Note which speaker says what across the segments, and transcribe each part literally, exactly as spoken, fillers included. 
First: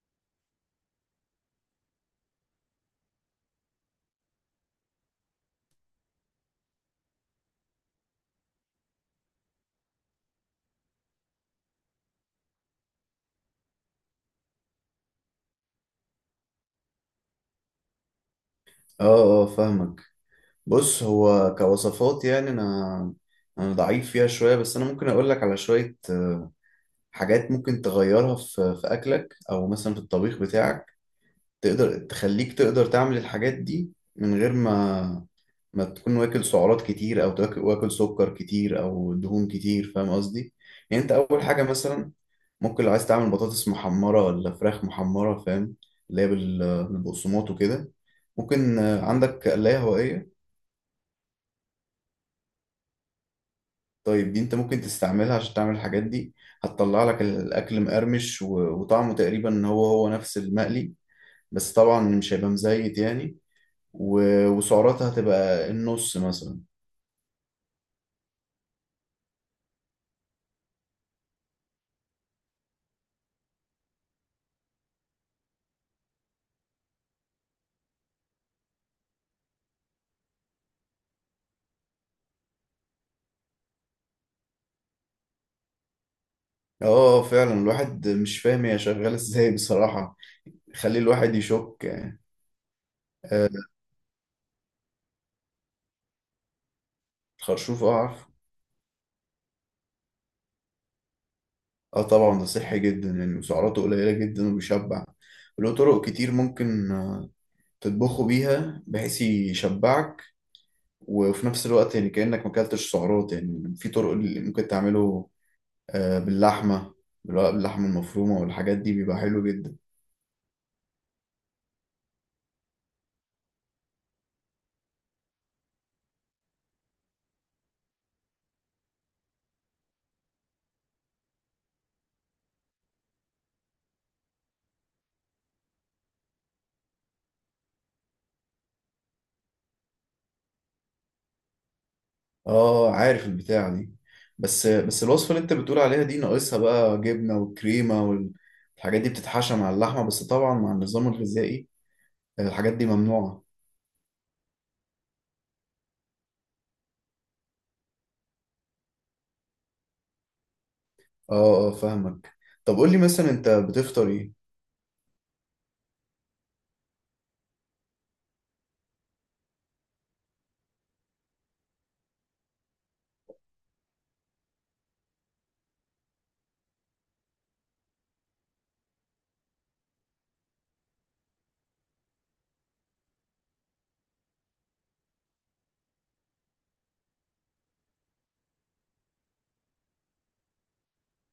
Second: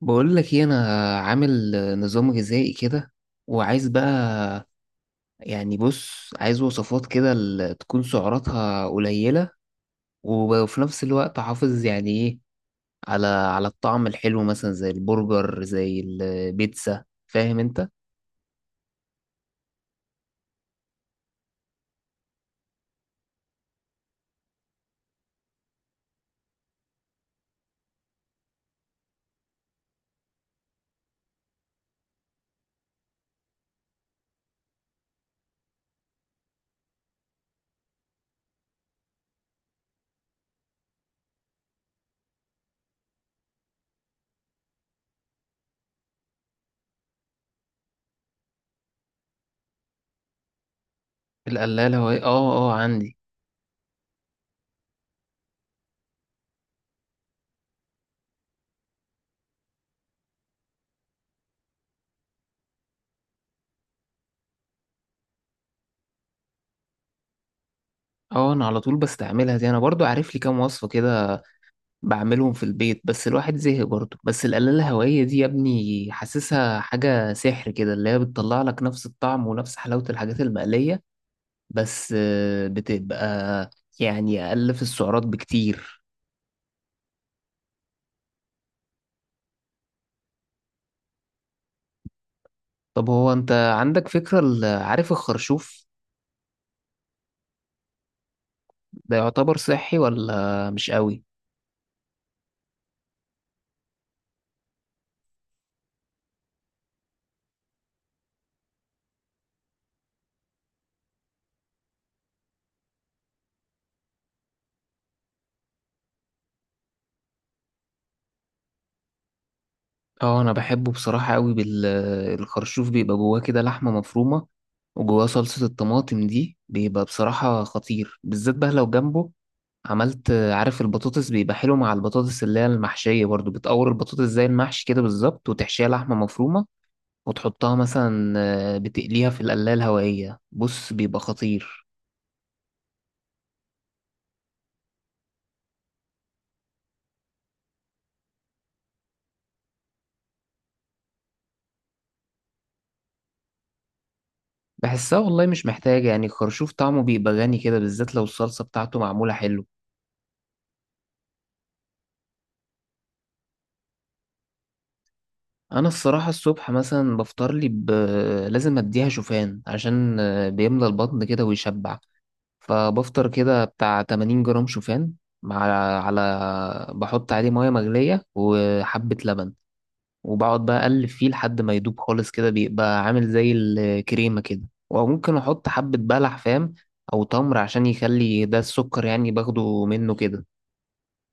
Speaker 1: بقول لك ايه. انا عامل نظام غذائي كده وعايز بقى. يعني بص عايز وصفات كده ال- تكون سعراتها قليلة وفي نفس الوقت احافظ يعني ايه على على الطعم الحلو مثلا زي البرجر زي البيتزا فاهم انت؟
Speaker 2: اه، اه فاهمك. بص، هو كوصفات يعني انا انا ضعيف فيها شويه، بس انا ممكن اقول لك على شويه آه، حاجات ممكن تغيرها في في اكلك او مثلا في الطبيخ بتاعك. تقدر تخليك تقدر تعمل الحاجات دي من غير ما ما تكون واكل سعرات كتير او تاكل واكل سكر كتير او دهون كتير، فاهم قصدي؟ يعني انت اول حاجه مثلا، ممكن لو عايز تعمل بطاطس محمره ولا فراخ محمره، فاهم؟ اللي هي بال- بالبقسماط وكده، ممكن آه، عندك قلاية هوائية؟
Speaker 1: القلالة وهي اه اه عندي.
Speaker 2: طيب دي انت ممكن تستعملها عشان تعمل الحاجات دي. هتطلع لك الاكل مقرمش و- وطعمه تقريبا هو هو نفس المقلي، بس طبعا مش هيبقى مزيت يعني، و- وسعراتها هتبقى النص مثلا.
Speaker 1: اه انا على طول بستعملها دي، انا برضو عارف لي كام وصفة كده بعملهم في البيت، بس الواحد زهق برضه. بس القلاية الهوائية دي يا ابني حاسسها حاجة سحر كده، اللي هي بتطلع لك نفس الطعم ونفس حلاوة الحاجات المقلية. بس آه، بتبقى يعني أقل في السعرات بكتير.
Speaker 2: اه فعلا، الواحد مش فاهم هي شغالة ازاي بصراحة، خلي الواحد يشك يعني.
Speaker 1: طب هو
Speaker 2: آه،
Speaker 1: أنت عندك فكرة ال- عارف الخرشوف
Speaker 2: الخرشوف، اه عارف.
Speaker 1: ده يعتبر صحي ولا مش قوي؟
Speaker 2: اه طبعا ده صحي جدا يعني، وسعراته قليلة جدا وبيشبع. له طرق كتير ممكن آه، تطبخه بيها بحيث يشبعك، وفي نفس الوقت يعني كأنك ما اكلتش سعرات. يعني في طرق اللي ممكن تعمله آه، باللحمة، بالو- باللحمة المفرومة، والحاجات دي بيبقى حلو جدا.
Speaker 1: اه أنا بحبه بصراحة قوي. بالخرشوف بيبقى جواه كده لحمة مفرومة، وجواه صلصة الطماطم دي، بيبقى بصراحة خطير. بالذات بقى لو جنبه عملت عارف البطاطس، بيبقى حلو مع البطاطس اللي هي المحشية. برضو بتقور البطاطس زي المحشي كده بالظبط، وتحشيها لحمة مفرومة، وتحطها مثلا آه، بتقليها في القلاية الهوائية، بص بيبقى خطير.
Speaker 2: اه عارف البتاعة دي، بس بس الوصفة اللي انت بتقول عليها دي ناقصها بقى جبنة وكريمة والحاجات دي بتتحشى مع اللحمة، بس طبعا مع النظام الغذائي آه، الحاجات دي ممنوعة.
Speaker 1: بحسها والله مش محتاجة، يعني الخرشوف طعمه بيبقى غني كده، بالذات لو الصلصة بتاعته معمولة حلو.
Speaker 2: اه اه فاهمك. طب قول لي مثلا انت بتفطر ايه؟
Speaker 1: أنا الصراحة الصبح مثلا بفطر لي ب... لازم أديها شوفان، عشان آه، بيملى البطن كده ويشبع. فبفطر كده بتاع تمانين جرام شوفان مع، على، بحط عليه مية مغلية وحبة لبن، وبقعد بقى أقلب فيه لحد ما يدوب خالص، كده بيبقى عامل زي الكريمة كده. وممكن أحط حبة بلح فاهم، أو تمر عشان يخلي ده السكر يعني باخده منه كده.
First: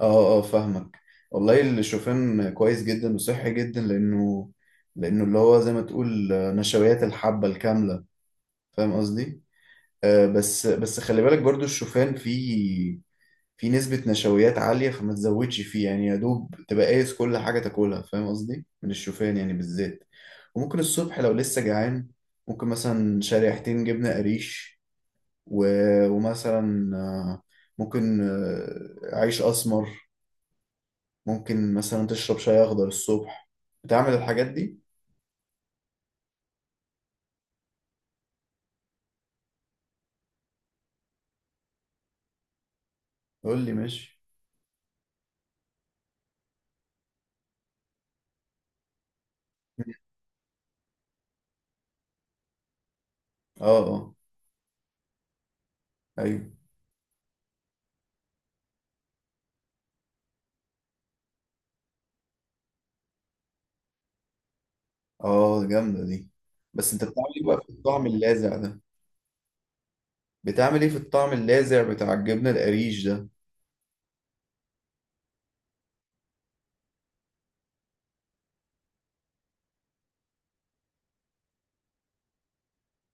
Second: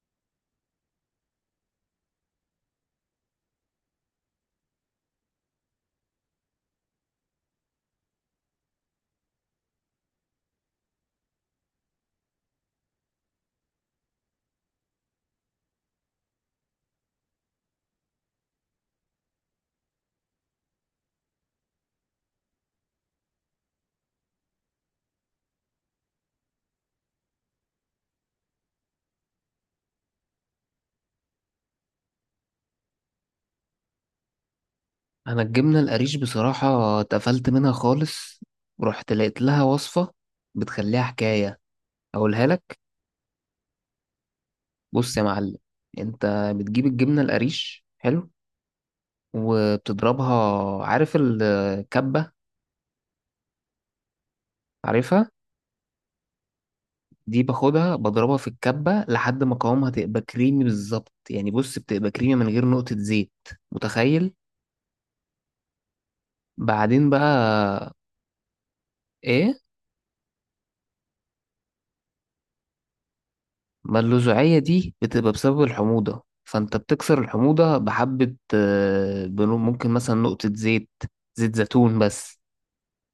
Speaker 2: اه اه فاهمك. والله الشوفان كويس جدا وصحي جدا، لانه لانه اللي هو زي ما تقول نشويات الحبة الكاملة، فاهم قصدي؟ آه، بس بس خلي بالك برضو، الشوفان فيه فيه نسبة نشويات عالية، فما تزودش فيه يعني، يا دوب تبقى قايس كل حاجة تاكلها، فاهم قصدي؟ من الشوفان يعني بالذات. وممكن الصبح لو لسه جعان، ممكن مثلا شريحتين جبنة قريش، و... ومثلا آه، ممكن آه، عيش أسمر، ممكن مثلا تشرب شاي اخضر الصبح، بتعمل الحاجات دي.
Speaker 1: أنا الجبنة القريش بصراحة اتقفلت منها خالص، ورحت لقيت لها وصفة بتخليها حكاية، أقولها لك.
Speaker 2: قول لي، ماشي.
Speaker 1: بص يا معلم، أنت بتجيب الجبنة القريش حلو وبتضربها. عارف الكبة؟
Speaker 2: اه اه.
Speaker 1: عارفها.
Speaker 2: ايوه.
Speaker 1: دي باخدها بضربها في الكبة لحد ما قوامها تبقى كريمي بالظبط، يعني بص بتبقى كريمي من غير نقطة زيت، متخيل؟
Speaker 2: اه جامده دي. بس انت
Speaker 1: بعدين
Speaker 2: بتعمل
Speaker 1: بقى
Speaker 2: ايه بقى في الطعم اللاذع ده؟
Speaker 1: ايه؟
Speaker 2: بتعمل ايه في الطعم اللاذع بتاع الجبنه القريش ده؟
Speaker 1: ما اللزوعية دي بتبقى بسبب الحموضة، فانت بتكسر الحموضة بحبة آه، بنو- ممكن مثلا نقطة زيت، زيت زيتون بس.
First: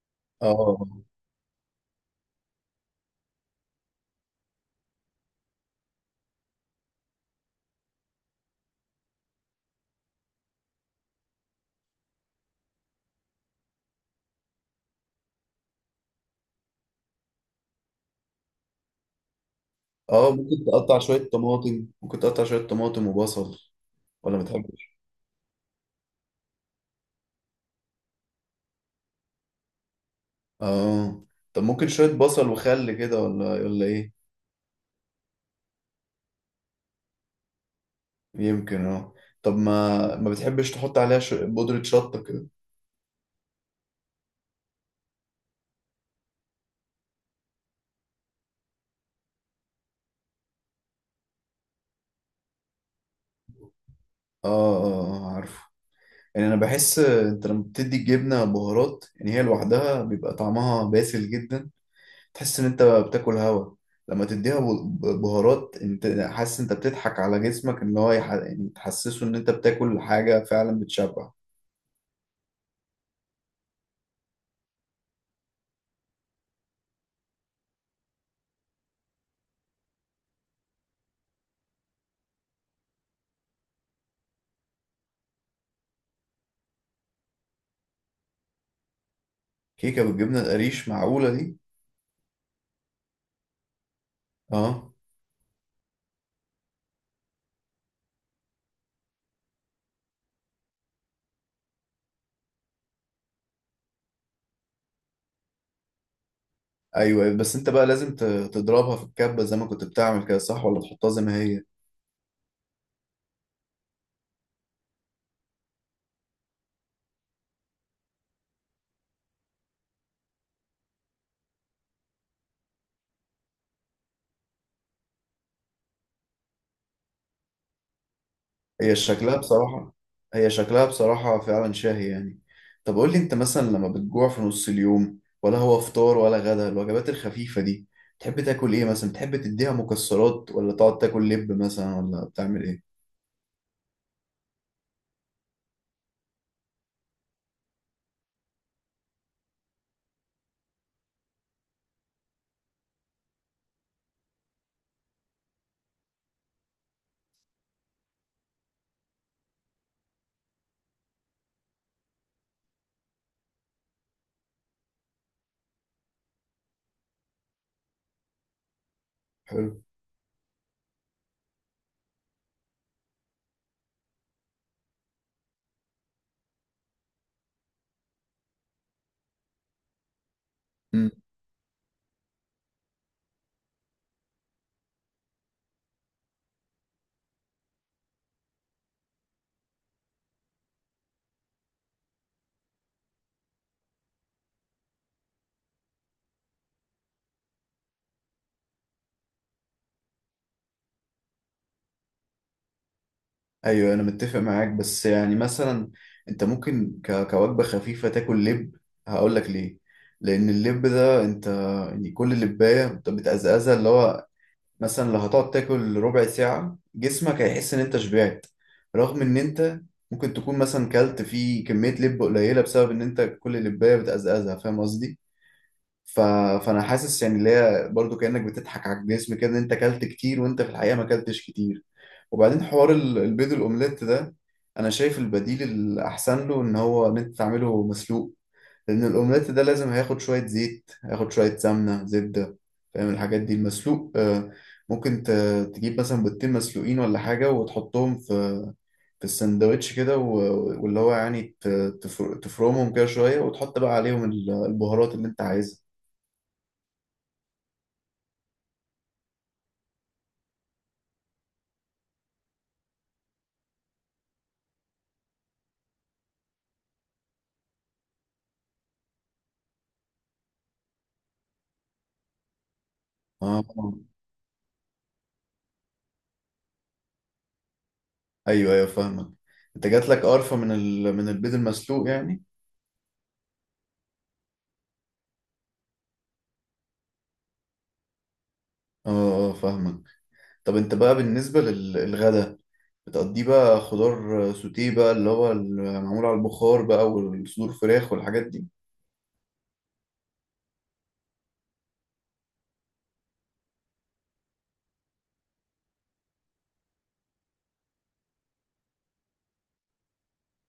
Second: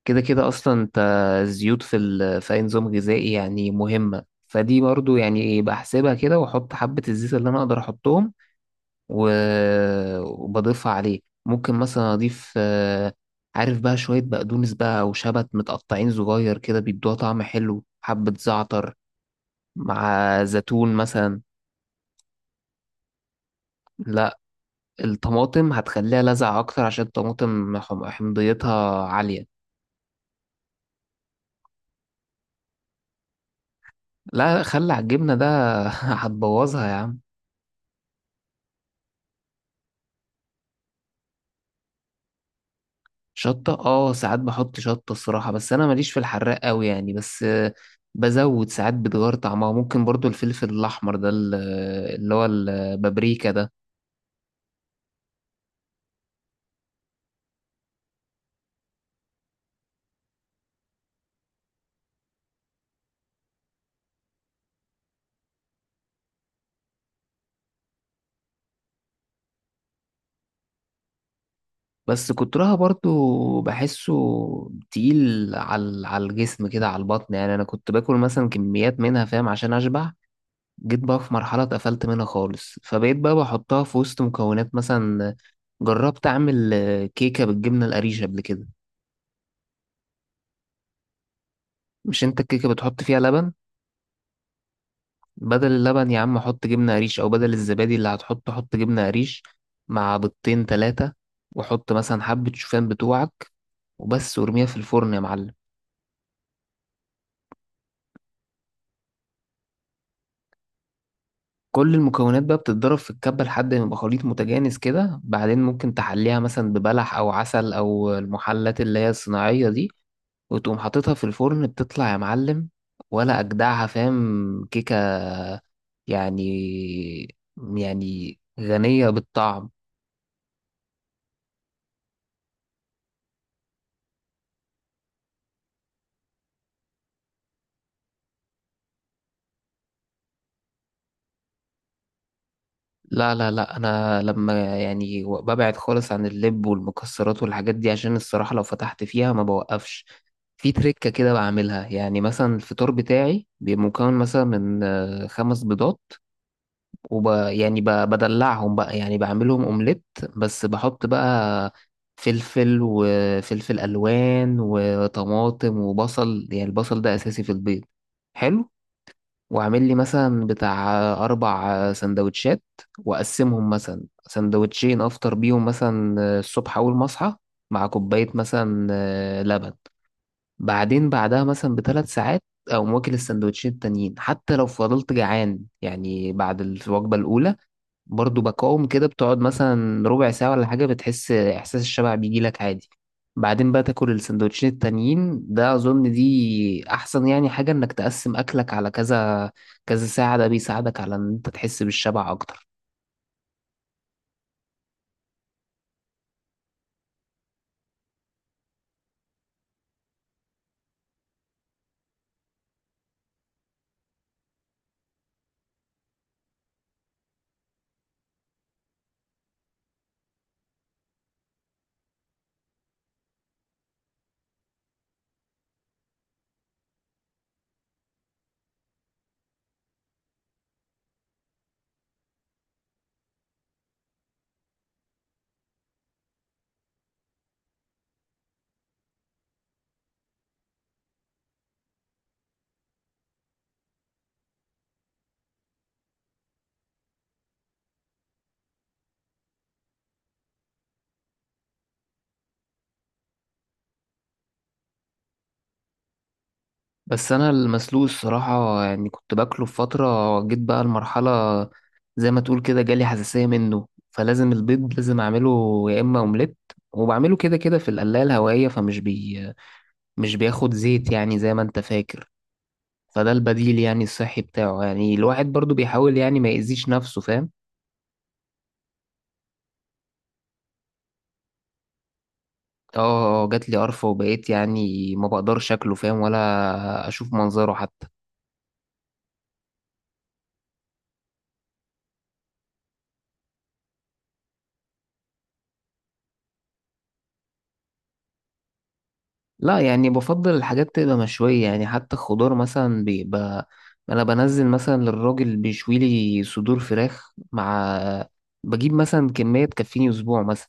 Speaker 1: كده كده
Speaker 2: اه
Speaker 1: اصلا انت الزيوت في ال... في اي نظام غذائي يعني مهمه، فدي برضو يعني بحسبها كده واحط حبه الزيت اللي انا اقدر احطهم، و... وبضيفها عليه. ممكن مثلا اضيف، آه، عارف بقى، شويه بقدونس بقى او شبت متقطعين صغير كده بيدوها طعم حلو، حبه زعتر
Speaker 2: اه.
Speaker 1: مع
Speaker 2: ممكن
Speaker 1: زيتون
Speaker 2: تقطع شويه
Speaker 1: مثلا.
Speaker 2: طماطم، ممكن تقطع شويه طماطم وبصل. ولا
Speaker 1: لا،
Speaker 2: ما بتحبش؟
Speaker 1: الطماطم هتخليها لذعة اكتر، عشان الطماطم حم- حمضيتها عاليه.
Speaker 2: اه. طب ممكن شويه بصل وخل كده، ولا ولا ايه؟
Speaker 1: لا، خلي على الجبنه ده، هتبوظها يا عم.
Speaker 2: يمكن، اه. طب ما ما بتحبش تحط عليها ش- بودره شطه كده؟
Speaker 1: شطة، اه ساعات بحط شطة الصراحة، بس انا ماليش في الحراق قوي يعني. بس آه، بزود ساعات بتغير طعمها، ممكن برضو الفلفل الاحمر ده ال- اللي هو البابريكا ده.
Speaker 2: اه اه. آه، عارفه. يعني انا بحس انت لما بتدي الجبنه بهارات، يعني هي لوحدها بيبقى طعمها باسل جدا، تحس ان انت بتاكل هوا. لما تديها ب- ب- بهارات، انت حاسس انت بتضحك على جسمك، ان هو يح- يعني تحسسه ان انت بتاكل حاجه فعلا بتشبع.
Speaker 1: بس كترها برضو بحسه تقيل على على الجسم كده، على البطن. يعني انا كنت باكل مثلا كميات منها فاهم، عشان اشبع. جيت بقى في مرحلة اتقفلت منها خالص، فبقيت بقى بحطها في وسط مكونات. مثلا جربت اعمل آه، كيكة بالجبنة القريش قبل كده.
Speaker 2: كيكه بالجبنه القريش؟ معقوله دي؟
Speaker 1: مش انت الكيكة بتحط فيها لبن؟
Speaker 2: اه.
Speaker 1: بدل اللبن يا عم حط جبنة قريش، أو بدل الزبادي اللي هتحطه حط جبنة قريش، مع بيضتين تلاتة، وحط مثلا حبة شوفان بتوعك، وبس، وارميها في الفرن يا معلم.
Speaker 2: ايوه، بس انت بقى لازم ت- تضربها في الكبه زي ما كنت بتعمل كده، صح؟ ولا تحطها زي ما هي؟
Speaker 1: كل المكونات بقى بتتضرب في الكبة لحد ما يبقى خليط متجانس كده، بعدين ممكن تحليها مثلا ببلح أو عسل أو المحلات اللي هي الصناعية دي، وتقوم حاططها في الفرن. بتطلع يا معلم، ولا أجدعها، فاهم، كيكة يعني، يعني
Speaker 2: هي
Speaker 1: غنية
Speaker 2: شكلها
Speaker 1: بالطعم.
Speaker 2: بصراحة، هي شكلها بصراحة فعلا شاهي يعني. طب قول لي، انت مثلا لما بتجوع في نص اليوم، ولا هو فطار ولا غدا، الوجبات الخفيفة دي تحب تاكل ايه مثلا؟ تحب تديها مكسرات ولا تقعد تاكل لب مثلا، ولا بتعمل ايه؟
Speaker 1: لا لا لا انا لما يعني ببعد خالص عن اللب والمكسرات والحاجات دي، عشان الصراحة لو فتحت فيها ما بوقفش. في تركة كده بعملها، يعني مثلا الفطار بتاعي بيبقى مكون مثلا من آه، خمس بيضات، وب يعني ب- بدلعهم بقى يعني بعملهم اومليت. بس بحط بقى فلفل وفلفل الوان وطماطم وبصل، يعني البصل ده اساسي في البيض. حلو.
Speaker 2: حلو.
Speaker 1: واعمل لي مثلا بتاع أربع سندوتشات، وأقسمهم مثلا سندوتشين أفطر بيهم مثلا الصبح أول ما أصحى، مع كوباية مثلا لبن. بعدين
Speaker 2: امم.
Speaker 1: بعدها مثلا بثلاث ساعات أقوم واكل السندوتشين التانيين. حتى لو فضلت جعان يعني بعد الوجبة الأولى، برضو بقاوم كده بتقعد مثلا ربع ساعة ولا حاجة، بتحس إحساس الشبع بيجيلك عادي. بعدين بقى تاكل السندوتشين التانيين. ده أظن دي أحسن يعني حاجة، إنك تقسم أكلك على كذا كذا ساعة، ده بيساعدك على إن أنت تحس بالشبع أكتر.
Speaker 2: ايوه، انا متفق معاك. بس يعني مثلا انت ممكن ك... كوجبة خفيفة تاكل لب. هقول لك ليه. لان اللب ده انت يعني كل لبايه بت- بتقزقزها، اللي هو مثلا لو هتقعد تاكل ربع ساعة، جسمك هيحس إن أنت شبعت، رغم إن أنت ممكن تكون مثلا كلت فيه كمية لب قليلة، بسبب إن أنت كل لباية بتقزقزها، فاهم قصدي؟ ف... فأنا حاسس يعني اللي هي برضه كأنك بتضحك على الجسم كده، إن أنت كلت كتير، وأنت في الحقيقة ما كلتش كتير. وبعدين حوار ال- البيض الأومليت ده، أنا شايف البديل الأحسن له، إن هو إن أنت تعمله مسلوق. لأن الأومليت ده لازم هياخد شوية زيت، هياخد شوية سمنة زبدة، فاهم الحاجات دي؟ المسلوق آه، ممكن ت- تجيب مثلا بيضتين مسلوقين ولا حاجة، وتحطهم في في السندوتش كده، و- واللي هو يعني ت- تفر- تفرمهم كده شوية، وتحط بقى عليهم ال- البهارات اللي أنت عايزها.
Speaker 1: بس أنا المسلوق الصراحة يعني كنت باكله في فترة، جيت بقى المرحلة زي ما تقول كده جالي حساسية منه. فلازم البيض لازم أعمله يا إما أومليت، وبعمله كده كده في القلاية الهوائية، فمش بي مش بياخد زيت يعني زي ما أنت فاكر. فده
Speaker 2: اه،
Speaker 1: البديل يعني الصحي بتاعه، يعني الواحد برضو بيحاول يعني ما يأذيش نفسه فاهم.
Speaker 2: أيوه أيوه فاهمك. أنت جات لك قرفة من ال... من البيض المسلوق يعني.
Speaker 1: اه آه، آه، جات لي قرفة، وبقيت يعني ما بقدرش شكله فاهم، ولا اشوف منظره حتى.
Speaker 2: اه اه فاهمك. طب أنت بقى بالنسبة للغدا، بتقضيه بقى خضار سوتيه بقى، اللي هو معمول على البخار بقى، والصدور فراخ والحاجات دي؟
Speaker 1: لا، يعني بفضل الحاجات تبقى مشوية، يعني حتى الخضار مثلا بيبقى. انا بنزل مثلا للراجل بيشوي لي صدور فراخ، مع، بجيب مثلا كمية تكفيني اسبوع مثلا،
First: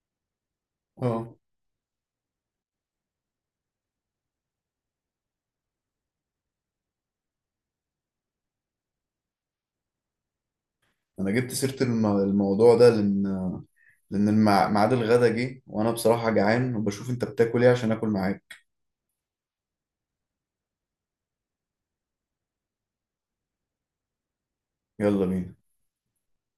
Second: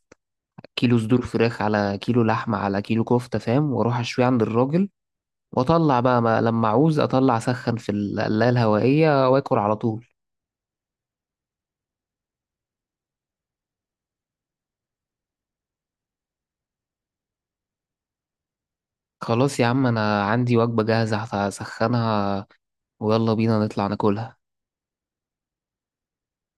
Speaker 1: كيلو صدور
Speaker 2: اه.
Speaker 1: فراخ على كيلو لحمة على كيلو كفتة فاهم، واروح اشوي عند الراجل. واطلع بقى، ما لما اعوز اطلع اسخن في القلاية الهوائية واكل على طول.
Speaker 2: انا جبت سيرة الم- الموضوع ده لان، لان المع- ميعاد الغدا جه وانا بصراحة جعان، وبشوف انت بتاكل ايه عشان اكل معاك.
Speaker 1: خلاص يا عم انا عندي وجبة جاهزة هسخنها، ويلا بينا نطلع ناكلها.
Speaker 2: يلا بينا.